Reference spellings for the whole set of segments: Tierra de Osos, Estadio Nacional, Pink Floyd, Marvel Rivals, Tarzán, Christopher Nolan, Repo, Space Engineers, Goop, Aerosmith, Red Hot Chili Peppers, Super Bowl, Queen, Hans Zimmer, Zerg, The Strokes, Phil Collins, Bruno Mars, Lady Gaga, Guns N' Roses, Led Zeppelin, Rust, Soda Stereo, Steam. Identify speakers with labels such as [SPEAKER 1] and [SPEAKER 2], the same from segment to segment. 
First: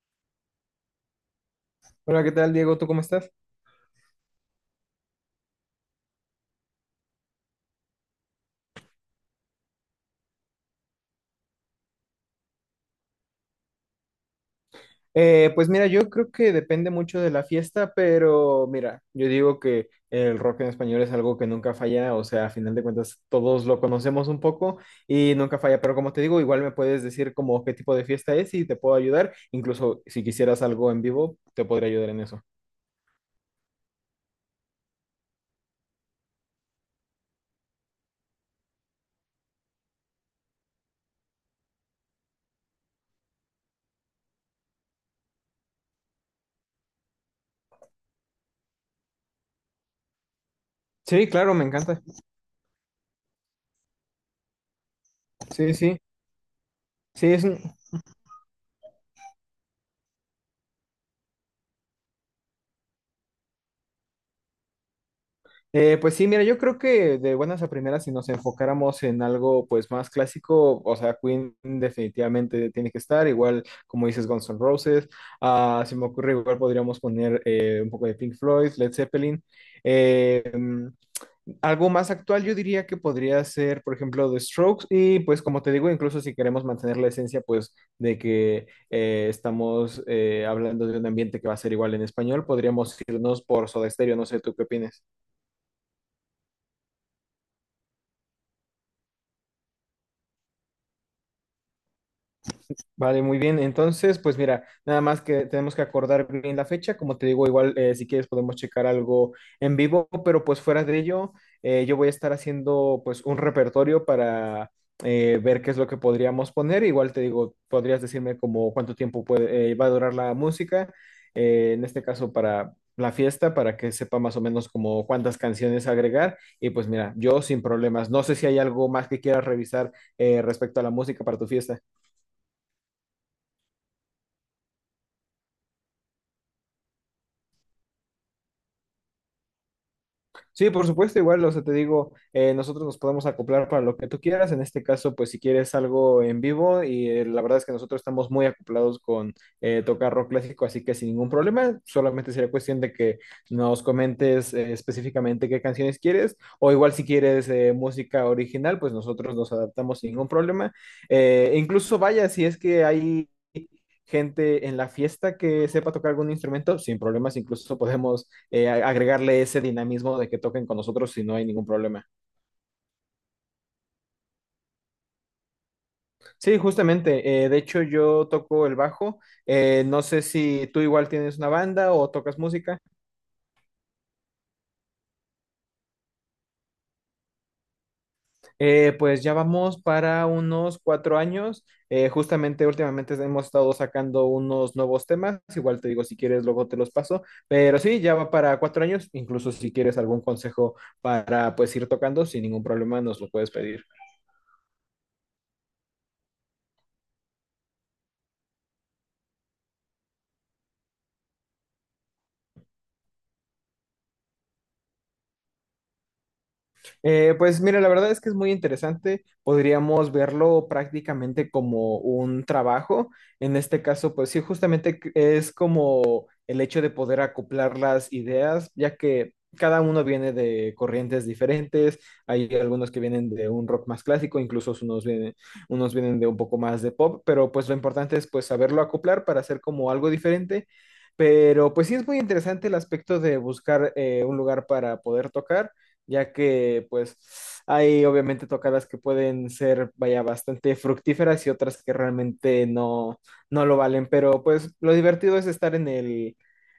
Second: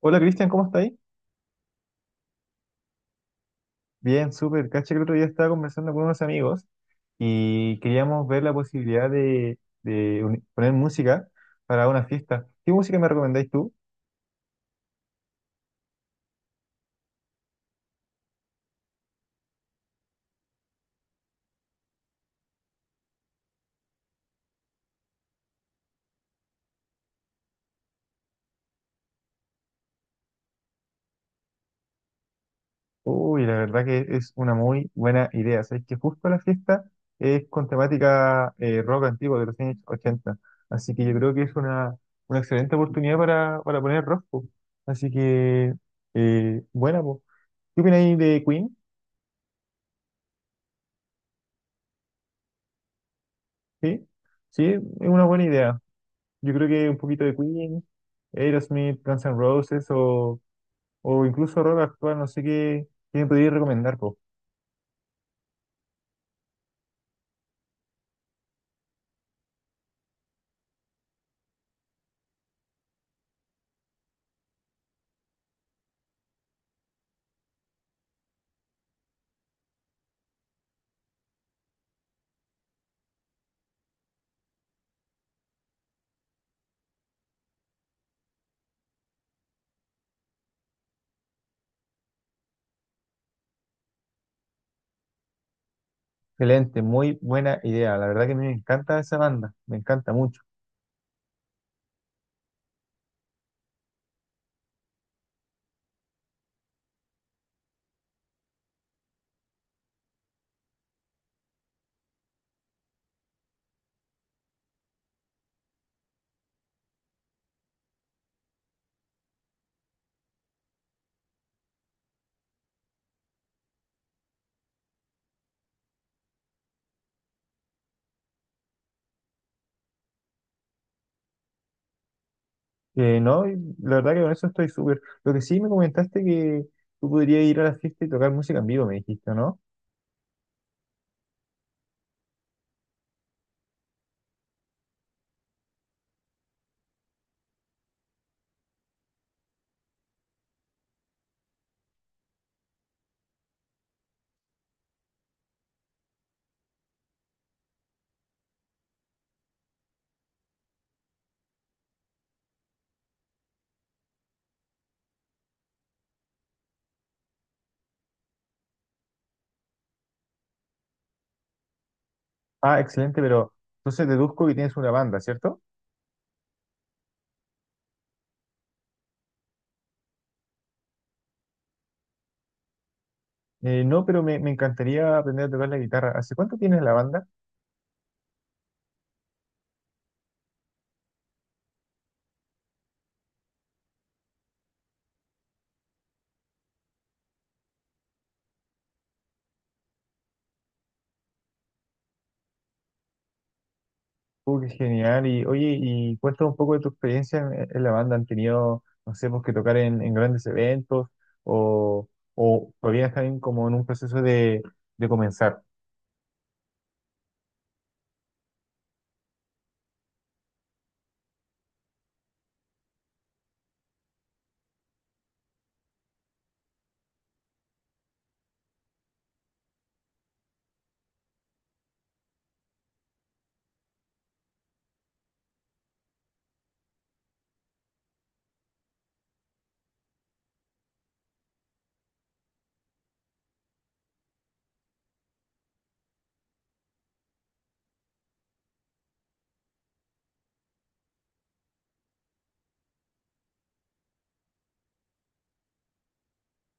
[SPEAKER 1] Hola Cristian, ¿cómo estáis?
[SPEAKER 2] Hola, ¿qué tal, Diego? ¿Tú cómo estás?
[SPEAKER 1] Bien, súper. Caché que el otro día estaba conversando con unos amigos y queríamos ver la posibilidad de poner música para una fiesta. ¿Qué música me recomendáis tú?
[SPEAKER 2] Pues mira, yo creo que depende mucho de la fiesta, pero mira, yo digo que el rock en español es algo que nunca falla, o sea, a final de cuentas todos lo conocemos un poco y nunca falla, pero como te digo, igual me puedes decir como qué tipo de fiesta es y te puedo ayudar, incluso si quisieras algo en vivo, te podría ayudar en eso.
[SPEAKER 1] Uy, la verdad que es una muy buena idea. Sabéis que justo la fiesta es con temática rock antiguo de los años ochenta. Así que yo creo que es una excelente oportunidad para poner rock, po. Así que buena, po. ¿Qué opináis de Queen?
[SPEAKER 2] Sí, claro, me encanta.
[SPEAKER 1] Sí, sí, es una buena
[SPEAKER 2] Sí,
[SPEAKER 1] idea.
[SPEAKER 2] sí,
[SPEAKER 1] Yo creo que un poquito
[SPEAKER 2] sí,
[SPEAKER 1] de
[SPEAKER 2] es un.
[SPEAKER 1] Queen, Aerosmith, Guns N' Roses o incluso rock actual, no sé qué, qué me podrías recomendar, po.
[SPEAKER 2] Pues sí, mira, yo creo que de buenas a primeras, si nos enfocáramos en algo pues más clásico, o sea, Queen definitivamente tiene que estar, igual como dices Guns N' Roses, ah, se me ocurre igual podríamos poner un poco de Pink Floyd, Led Zeppelin. Eh, mm, Algo más actual yo diría que podría ser, por ejemplo, The Strokes, y pues como te digo, incluso si queremos mantener la esencia pues de que estamos hablando de un ambiente que va a ser igual en español, podríamos irnos por Soda Stereo, no sé, ¿tú qué opinas?
[SPEAKER 1] Excelente, muy buena idea. La verdad que me encanta esa banda, me encanta mucho.
[SPEAKER 2] Vale, muy bien. Entonces, pues mira, nada más que tenemos que acordar bien la fecha. Como te digo, igual si quieres podemos checar algo en vivo, pero pues fuera de ello, yo voy a estar haciendo pues un repertorio para ver qué es lo que podríamos poner. Igual te digo, podrías decirme como cuánto tiempo puede, va a durar la música, en este caso para la fiesta, para que sepa más o menos como cuántas canciones agregar. Y pues mira, yo sin problemas. No sé si hay algo más que quieras revisar respecto a la música para tu fiesta.
[SPEAKER 1] No, y la verdad que con eso estoy súper. Lo que sí me comentaste que tú podrías ir a la fiesta y tocar música en vivo, me dijiste, ¿no?
[SPEAKER 2] Sí, por supuesto, igual, o sea, te digo, nosotros nos podemos acoplar para lo que tú quieras. En este caso, pues si quieres algo en vivo, y la verdad es que nosotros estamos muy acoplados con tocar rock clásico, así que sin ningún problema, solamente sería cuestión de que nos comentes específicamente qué canciones quieres, o igual si quieres música original, pues nosotros nos adaptamos sin ningún problema. Incluso vaya, si es que hay gente en la fiesta que sepa tocar algún instrumento, sin problemas, incluso podemos agregarle ese dinamismo de que toquen con nosotros y no hay ningún problema.
[SPEAKER 1] Ah, excelente, pero entonces deduzco que tienes una banda, ¿cierto?
[SPEAKER 2] Sí, justamente. De hecho, yo toco el bajo. No sé si tú igual tienes una banda o tocas música.
[SPEAKER 1] No, pero me encantaría aprender a tocar la guitarra. ¿Hace cuánto tienes la banda?
[SPEAKER 2] Pues ya vamos para unos 4 años. Justamente últimamente hemos estado sacando unos nuevos temas. Igual te digo, si quieres, luego te los paso. Pero sí, ya va para 4 años. Incluso si quieres algún consejo para pues ir tocando, sin ningún problema nos lo puedes pedir.
[SPEAKER 1] Qué genial. Y oye, y cuéntame un poco de tu experiencia en la banda. ¿Han tenido, no sé, pues que tocar en grandes eventos o, o todavía están como en un proceso de comenzar?
[SPEAKER 2] Pues mira, la verdad es que es muy interesante. Podríamos verlo prácticamente como un trabajo. En este caso, pues sí, es como el hecho de poder acoplar las ideas, ya que cada uno viene de corrientes diferentes. Hay algunos que vienen de un rock más clásico, incluso unos vienen de un poco más de pop, pero pues lo importante es pues saberlo acoplar para hacer como algo diferente. Pero pues sí es muy interesante el aspecto de buscar un lugar para poder tocar ya que pues hay obviamente tocadas que pueden ser, vaya, bastante fructíferas y otras que realmente no, no lo valen, pero pues lo divertido es estar en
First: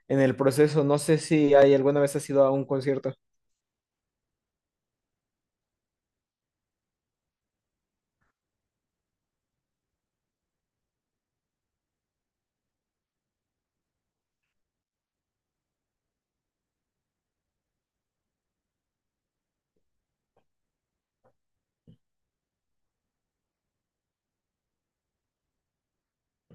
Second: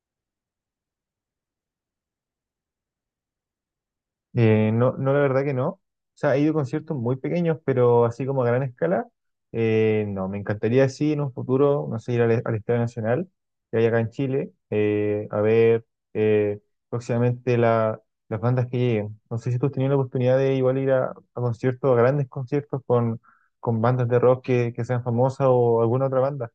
[SPEAKER 2] en el proceso. No sé si hay alguna vez has ido a un concierto.
[SPEAKER 1] No, la verdad que no. O sea, he ido a conciertos muy pequeños, pero así como a gran escala, no. Me encantaría, sí, en un futuro, no sé, ir al Estadio Nacional, que hay acá en Chile, a ver eh, próximamente las bandas que lleguen. No sé si tú has tenido la oportunidad de igual ir a conciertos, a grandes conciertos con bandas de rock que sean famosas o alguna otra banda.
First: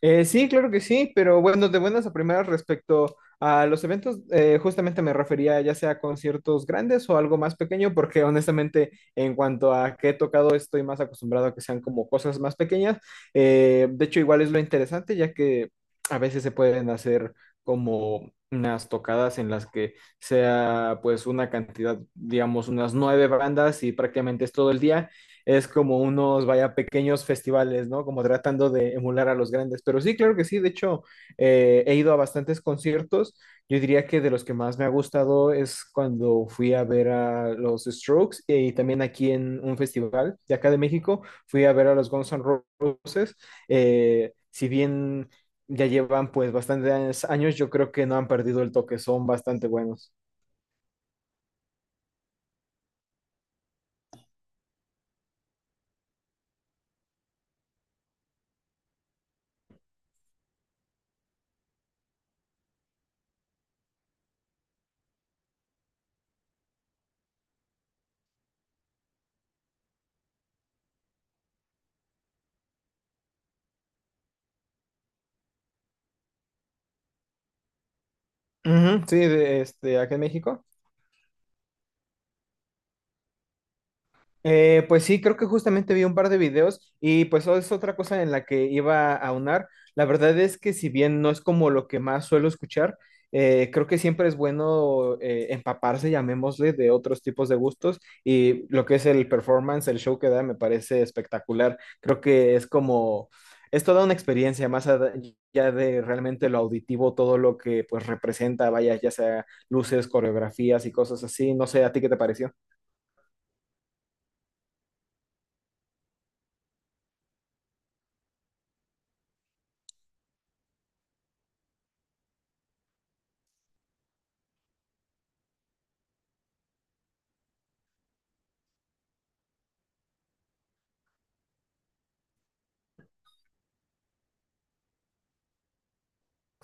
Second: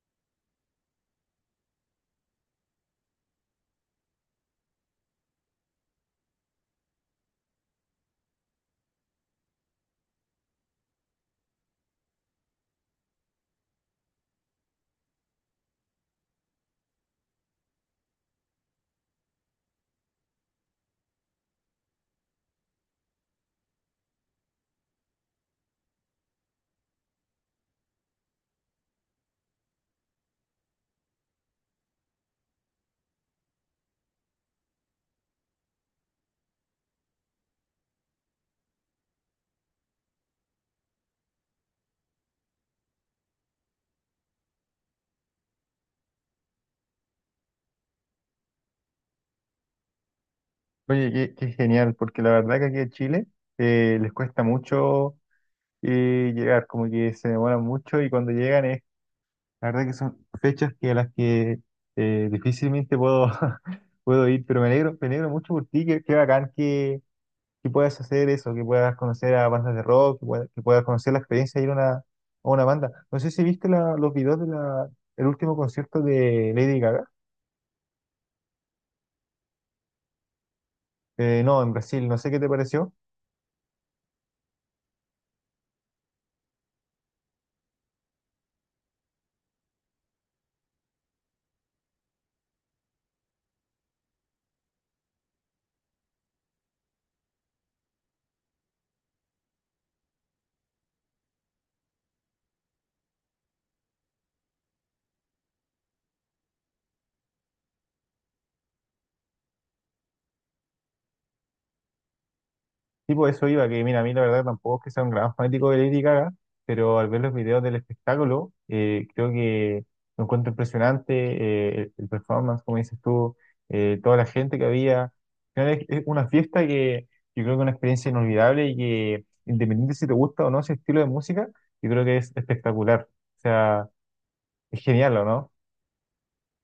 [SPEAKER 2] Sí, claro que sí, pero bueno, de buenas a primeras respecto a los eventos, justamente me refería ya sea a conciertos grandes o algo más pequeño, porque honestamente en cuanto a qué he tocado estoy más acostumbrado a que sean como cosas más pequeñas. De hecho, igual es lo interesante, ya que a veces se pueden hacer como unas tocadas en las que sea pues una cantidad, digamos, unas 9 bandas y prácticamente es todo el día, es como unos, vaya, pequeños festivales, ¿no? Como tratando de emular a los grandes. Pero sí, claro que sí. De hecho, he ido a bastantes conciertos. Yo diría que de los que más me ha gustado es cuando fui a ver a los Strokes y también aquí en un festival de acá de México, fui a ver a los Guns N' Roses. Si bien ya llevan pues bastantes años, yo creo que no han perdido el toque, son bastante buenos.
[SPEAKER 1] Oye, qué, qué genial, porque la verdad que aquí en Chile les cuesta mucho y llegar, como que se demoran mucho y cuando llegan es, la verdad que son fechas que a las que difícilmente puedo, puedo ir, pero me alegro mucho por ti, qué, qué bacán que puedas hacer eso, que puedas conocer a bandas de rock, que puedas conocer la experiencia de ir a a una banda. No sé si viste los videos de el último concierto de Lady Gaga.
[SPEAKER 2] Ujú, sí, de, este, acá en México.
[SPEAKER 1] Eh, no, en Brasil, no sé qué te pareció.
[SPEAKER 2] Pues sí, creo que justamente vi un par de videos y pues es otra cosa en la que iba a aunar. La verdad es que si bien no es como lo que más suelo escuchar, creo que siempre es bueno empaparse, llamémosle, de otros tipos de gustos y lo que es el performance, el show que da, me parece espectacular. Creo que es como, es toda una experiencia más allá de realmente lo auditivo, todo lo que pues representa, vaya, ya sea luces, coreografías y cosas así. No sé, ¿a ti qué te pareció?
[SPEAKER 1] Tipo, eso iba, que mira, a mí la verdad tampoco es que sea un gran fanático de Lady Gaga, pero al ver los videos del espectáculo, creo que lo encuentro impresionante, el performance, como dices tú, toda la gente que había. Al final es una fiesta que yo creo que es una experiencia inolvidable y que, independiente si te gusta o no ese estilo de música, yo creo que es espectacular. O sea, es genial, ¿o no?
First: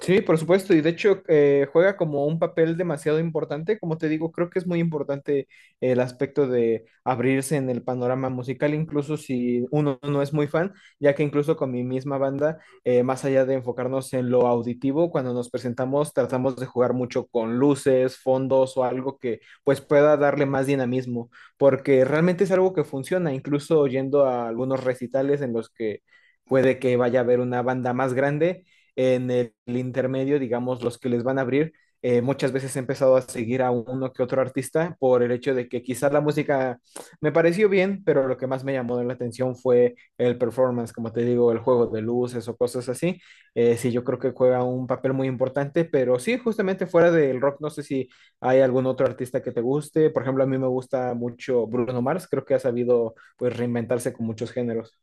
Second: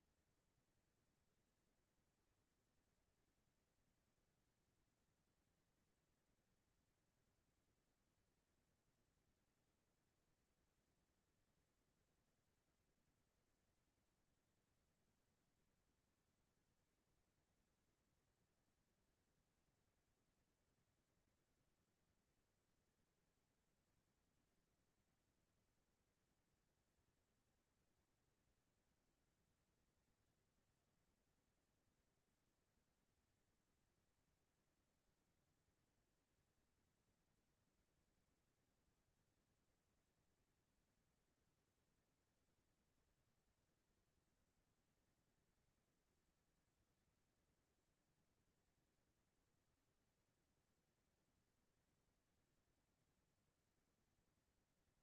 [SPEAKER 2] Sí, por supuesto, y de hecho juega como un papel demasiado importante, como te digo, creo que es muy importante el aspecto de abrirse en el panorama musical, incluso si uno no es muy fan, ya que incluso con mi misma banda, más allá de enfocarnos en lo auditivo, cuando nos presentamos tratamos de jugar mucho con luces, fondos o algo que pues pueda darle más dinamismo, porque realmente es algo que funciona, incluso yendo a algunos recitales en los que puede que vaya a haber una banda más grande en intermedio, digamos, los que les van a abrir, muchas veces he empezado a seguir a uno que otro artista por el hecho de que quizás la música me pareció bien, pero lo que más me llamó la atención fue el performance, como te digo, el juego de luces o cosas así. Sí, yo creo que juega un papel muy importante, pero sí, justamente fuera del rock, no sé si hay algún otro artista que te guste. Por ejemplo, a mí me gusta mucho Bruno Mars, creo que ha sabido pues reinventarse con muchos géneros.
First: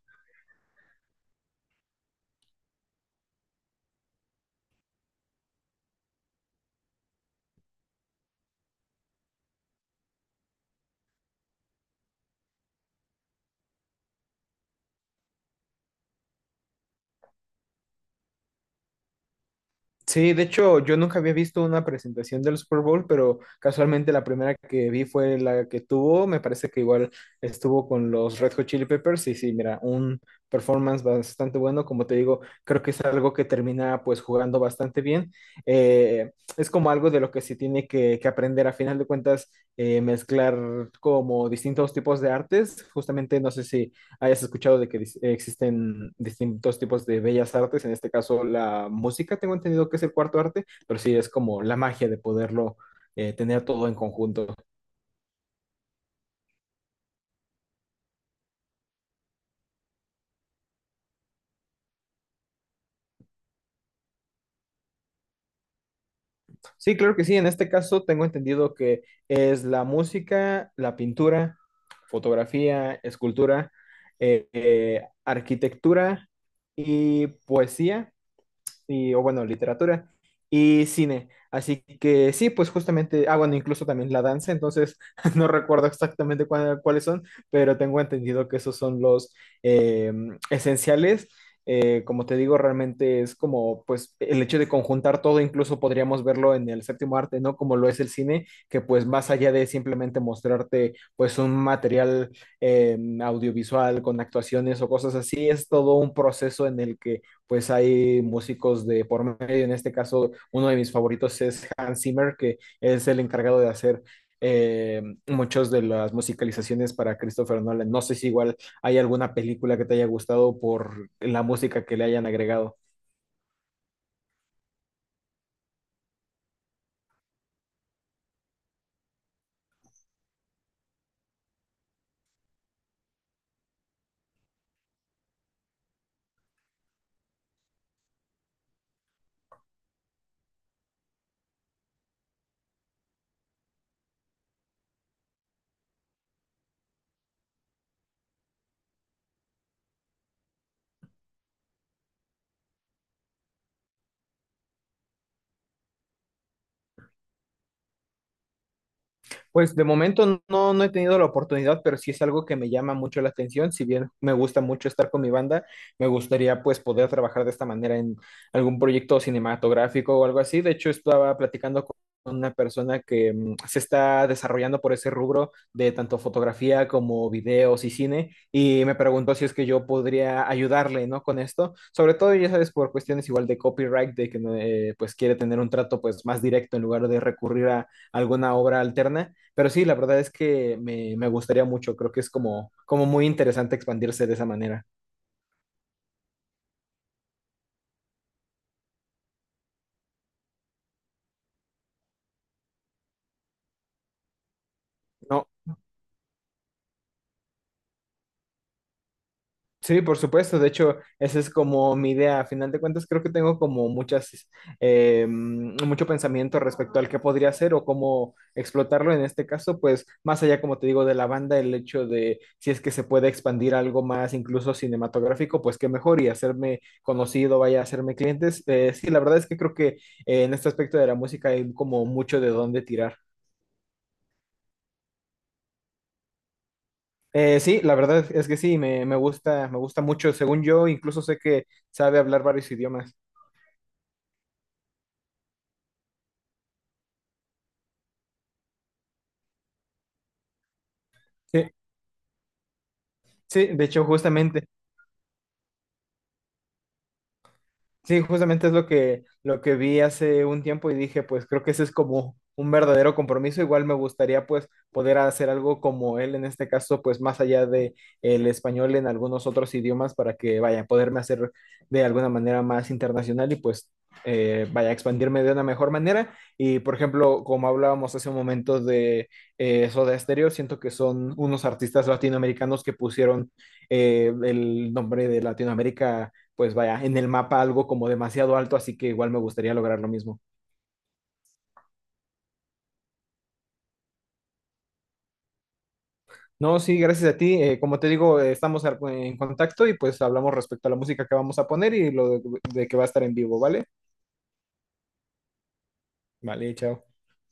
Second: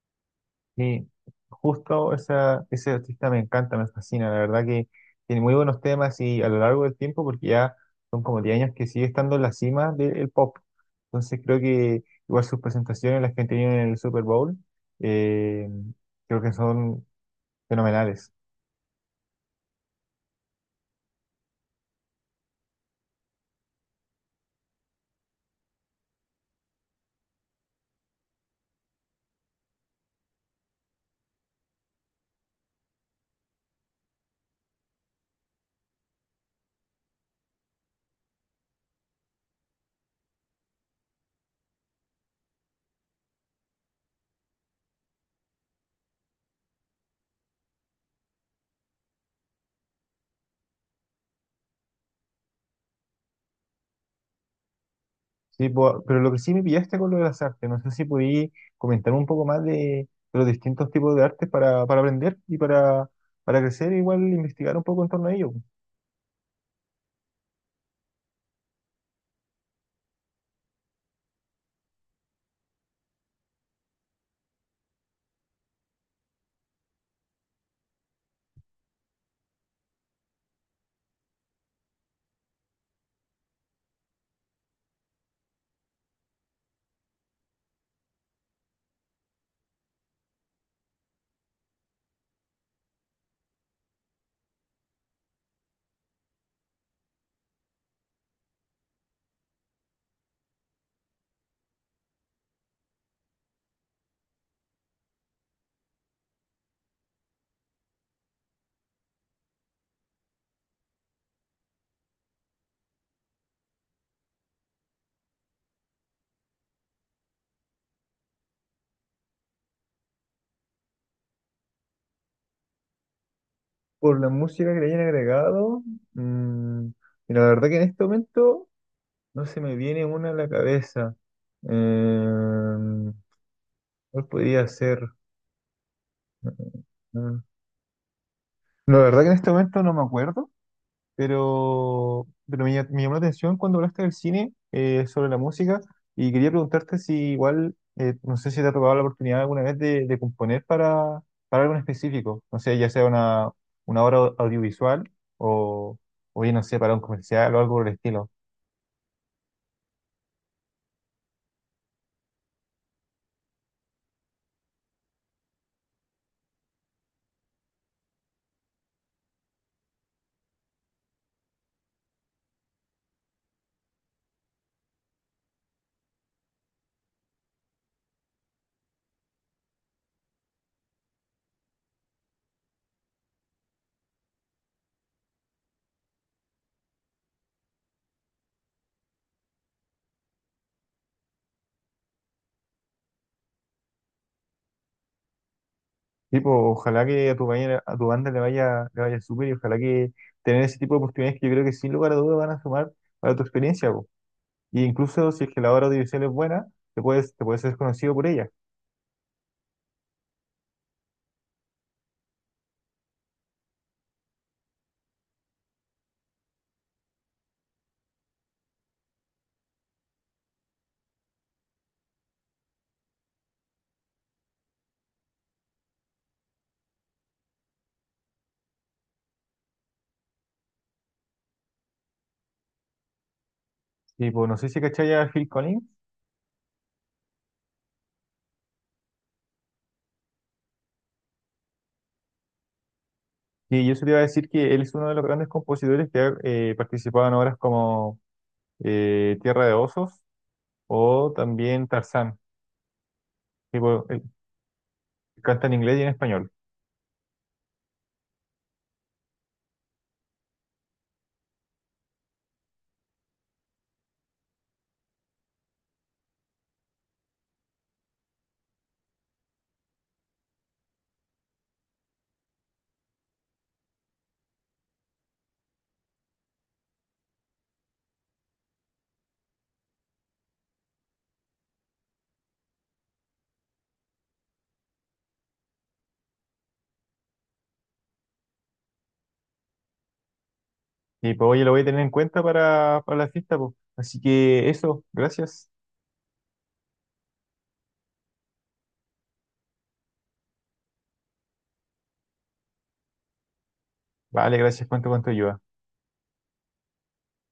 [SPEAKER 1] Sí, justo esa, ese artista me encanta, me fascina, la verdad que tiene muy buenos temas y a lo largo del tiempo, porque ya son como 10 años que sigue estando en la cima del pop. Entonces creo que igual sus presentaciones, las que han tenido en el Super Bowl, eh, creo que son fenomenales.
[SPEAKER 2] Sí, de hecho, yo nunca había visto una presentación del Super Bowl, pero casualmente la primera que vi fue la que tuvo, me parece que igual estuvo con los Red Hot Chili Peppers y sí, mira, un performance bastante bueno, como te digo, creo que es algo que termina pues jugando bastante bien. Es como algo de lo que se tiene que aprender a final de cuentas, mezclar como distintos tipos de artes, justamente no sé si hayas escuchado de que existen distintos tipos de bellas artes, en este caso la música, tengo entendido que es el cuarto arte, pero sí es como la magia de poderlo tener todo en conjunto.
[SPEAKER 1] Sí, po- pero lo que sí me pillaste con lo de las artes, no sé si podí comentar un poco más de los distintos tipos de artes para aprender y para crecer, igual investigar un poco en torno a ello.
[SPEAKER 2] Sí, claro que sí, en este caso tengo entendido que es la música, la pintura, fotografía, escultura, arquitectura y poesía, y, o bueno, literatura y cine. Así que sí, pues justamente, ah, bueno, incluso también la danza, entonces no recuerdo exactamente cuáles son, pero tengo entendido que esos son los eh, esenciales. Como te digo, realmente es como, pues, el hecho de conjuntar todo, incluso podríamos verlo en el séptimo arte, ¿no? Como lo es el cine, que pues más allá de simplemente mostrarte, pues, un material audiovisual con actuaciones o cosas así, es todo un proceso en el que pues hay músicos de por medio. En este caso, uno de mis favoritos es Hans Zimmer, que es el encargado de hacer muchas de las musicalizaciones para Christopher Nolan. No sé si igual hay alguna película que te haya gustado por la música que le hayan agregado.
[SPEAKER 1] Por la música que le hayan agregado, mm, y la verdad que en este momento no se me viene una a la cabeza. Eh, ¿Cuál podría ser? Mm, mm, La verdad que en este momento no me acuerdo. Pero pero me llamó la atención cuando hablaste del cine, sobre la música, y quería preguntarte si igual, no sé si te ha tocado la oportunidad alguna vez de componer para algo en específico, no sé, ya sea una obra audiovisual o, o bien no sé, para un comercial o algo por el estilo.
[SPEAKER 2] Pues de momento no, no he tenido la oportunidad, pero sí es algo que me llama mucho la atención. Si bien me gusta mucho estar con mi banda, me gustaría pues poder trabajar de esta manera en algún proyecto cinematográfico o algo así. De hecho, estaba platicando con una persona que se está desarrollando por ese rubro de tanto fotografía como videos y cine y me preguntó si es que yo podría ayudarle, ¿no? Con esto, sobre todo, ya sabes, por cuestiones igual de copyright, de que pues quiere tener un trato pues más directo en lugar de recurrir a alguna obra alterna. Pero sí, la verdad es que me gustaría mucho, creo que es como, como muy interesante expandirse de esa manera.
[SPEAKER 1] Tipo, ojalá que a a tu banda le vaya súper y ojalá que tener ese tipo de oportunidades que yo creo que sin lugar a dudas van a sumar para tu experiencia, po. Y incluso si
[SPEAKER 2] No,
[SPEAKER 1] es que la obra audiovisual es buena, te puedes ser conocido por ella.
[SPEAKER 2] sí, por supuesto, de hecho, esa es como mi idea. A final de cuentas, creo que tengo como mucho pensamiento respecto al que podría hacer o cómo explotarlo. En este caso, pues más allá, como te digo, de la banda, el hecho de si es que se puede expandir algo más, incluso cinematográfico, pues qué mejor y hacerme conocido, vaya a hacerme clientes. Sí, la verdad es que creo que en este aspecto de la música hay como mucho de dónde tirar.
[SPEAKER 1] Y pues no sé si cachai a Phil Collins,
[SPEAKER 2] Sí, la verdad es que sí, me gusta mucho. Según yo, incluso sé que sabe hablar varios idiomas.
[SPEAKER 1] y yo se te iba a decir que él es uno de los grandes compositores que ha participado en obras como Tierra de Osos o
[SPEAKER 2] Sí,
[SPEAKER 1] también Tarzán.
[SPEAKER 2] sí,
[SPEAKER 1] Y
[SPEAKER 2] de
[SPEAKER 1] pues,
[SPEAKER 2] hecho,
[SPEAKER 1] él
[SPEAKER 2] justamente.
[SPEAKER 1] canta en inglés y en español.
[SPEAKER 2] Sí, justamente es lo que vi hace un tiempo y dije, pues creo que ese es como un verdadero compromiso. Igual me gustaría pues poder hacer algo como él, en este caso, pues más allá de el español, en algunos otros idiomas para que vaya, poderme hacer de alguna manera más internacional y pues vaya a expandirme de una mejor manera. Y por ejemplo, como hablábamos hace un momento de Soda Stereo, siento que son unos artistas latinoamericanos que pusieron el nombre de Latinoamérica pues vaya, en el mapa algo como demasiado alto, así que igual me gustaría lograr lo mismo.
[SPEAKER 1] Y pues oye, lo voy a tener en cuenta para la fiesta, pues. Así que eso, gracias.
[SPEAKER 2] No, sí, gracias a ti. Como te digo, estamos en contacto y pues hablamos respecto a la música que vamos a poner y lo de que va a estar en vivo, ¿vale?
[SPEAKER 1] Vale, gracias, cuánto, cuánto ayuda.
[SPEAKER 2] Vale, chao.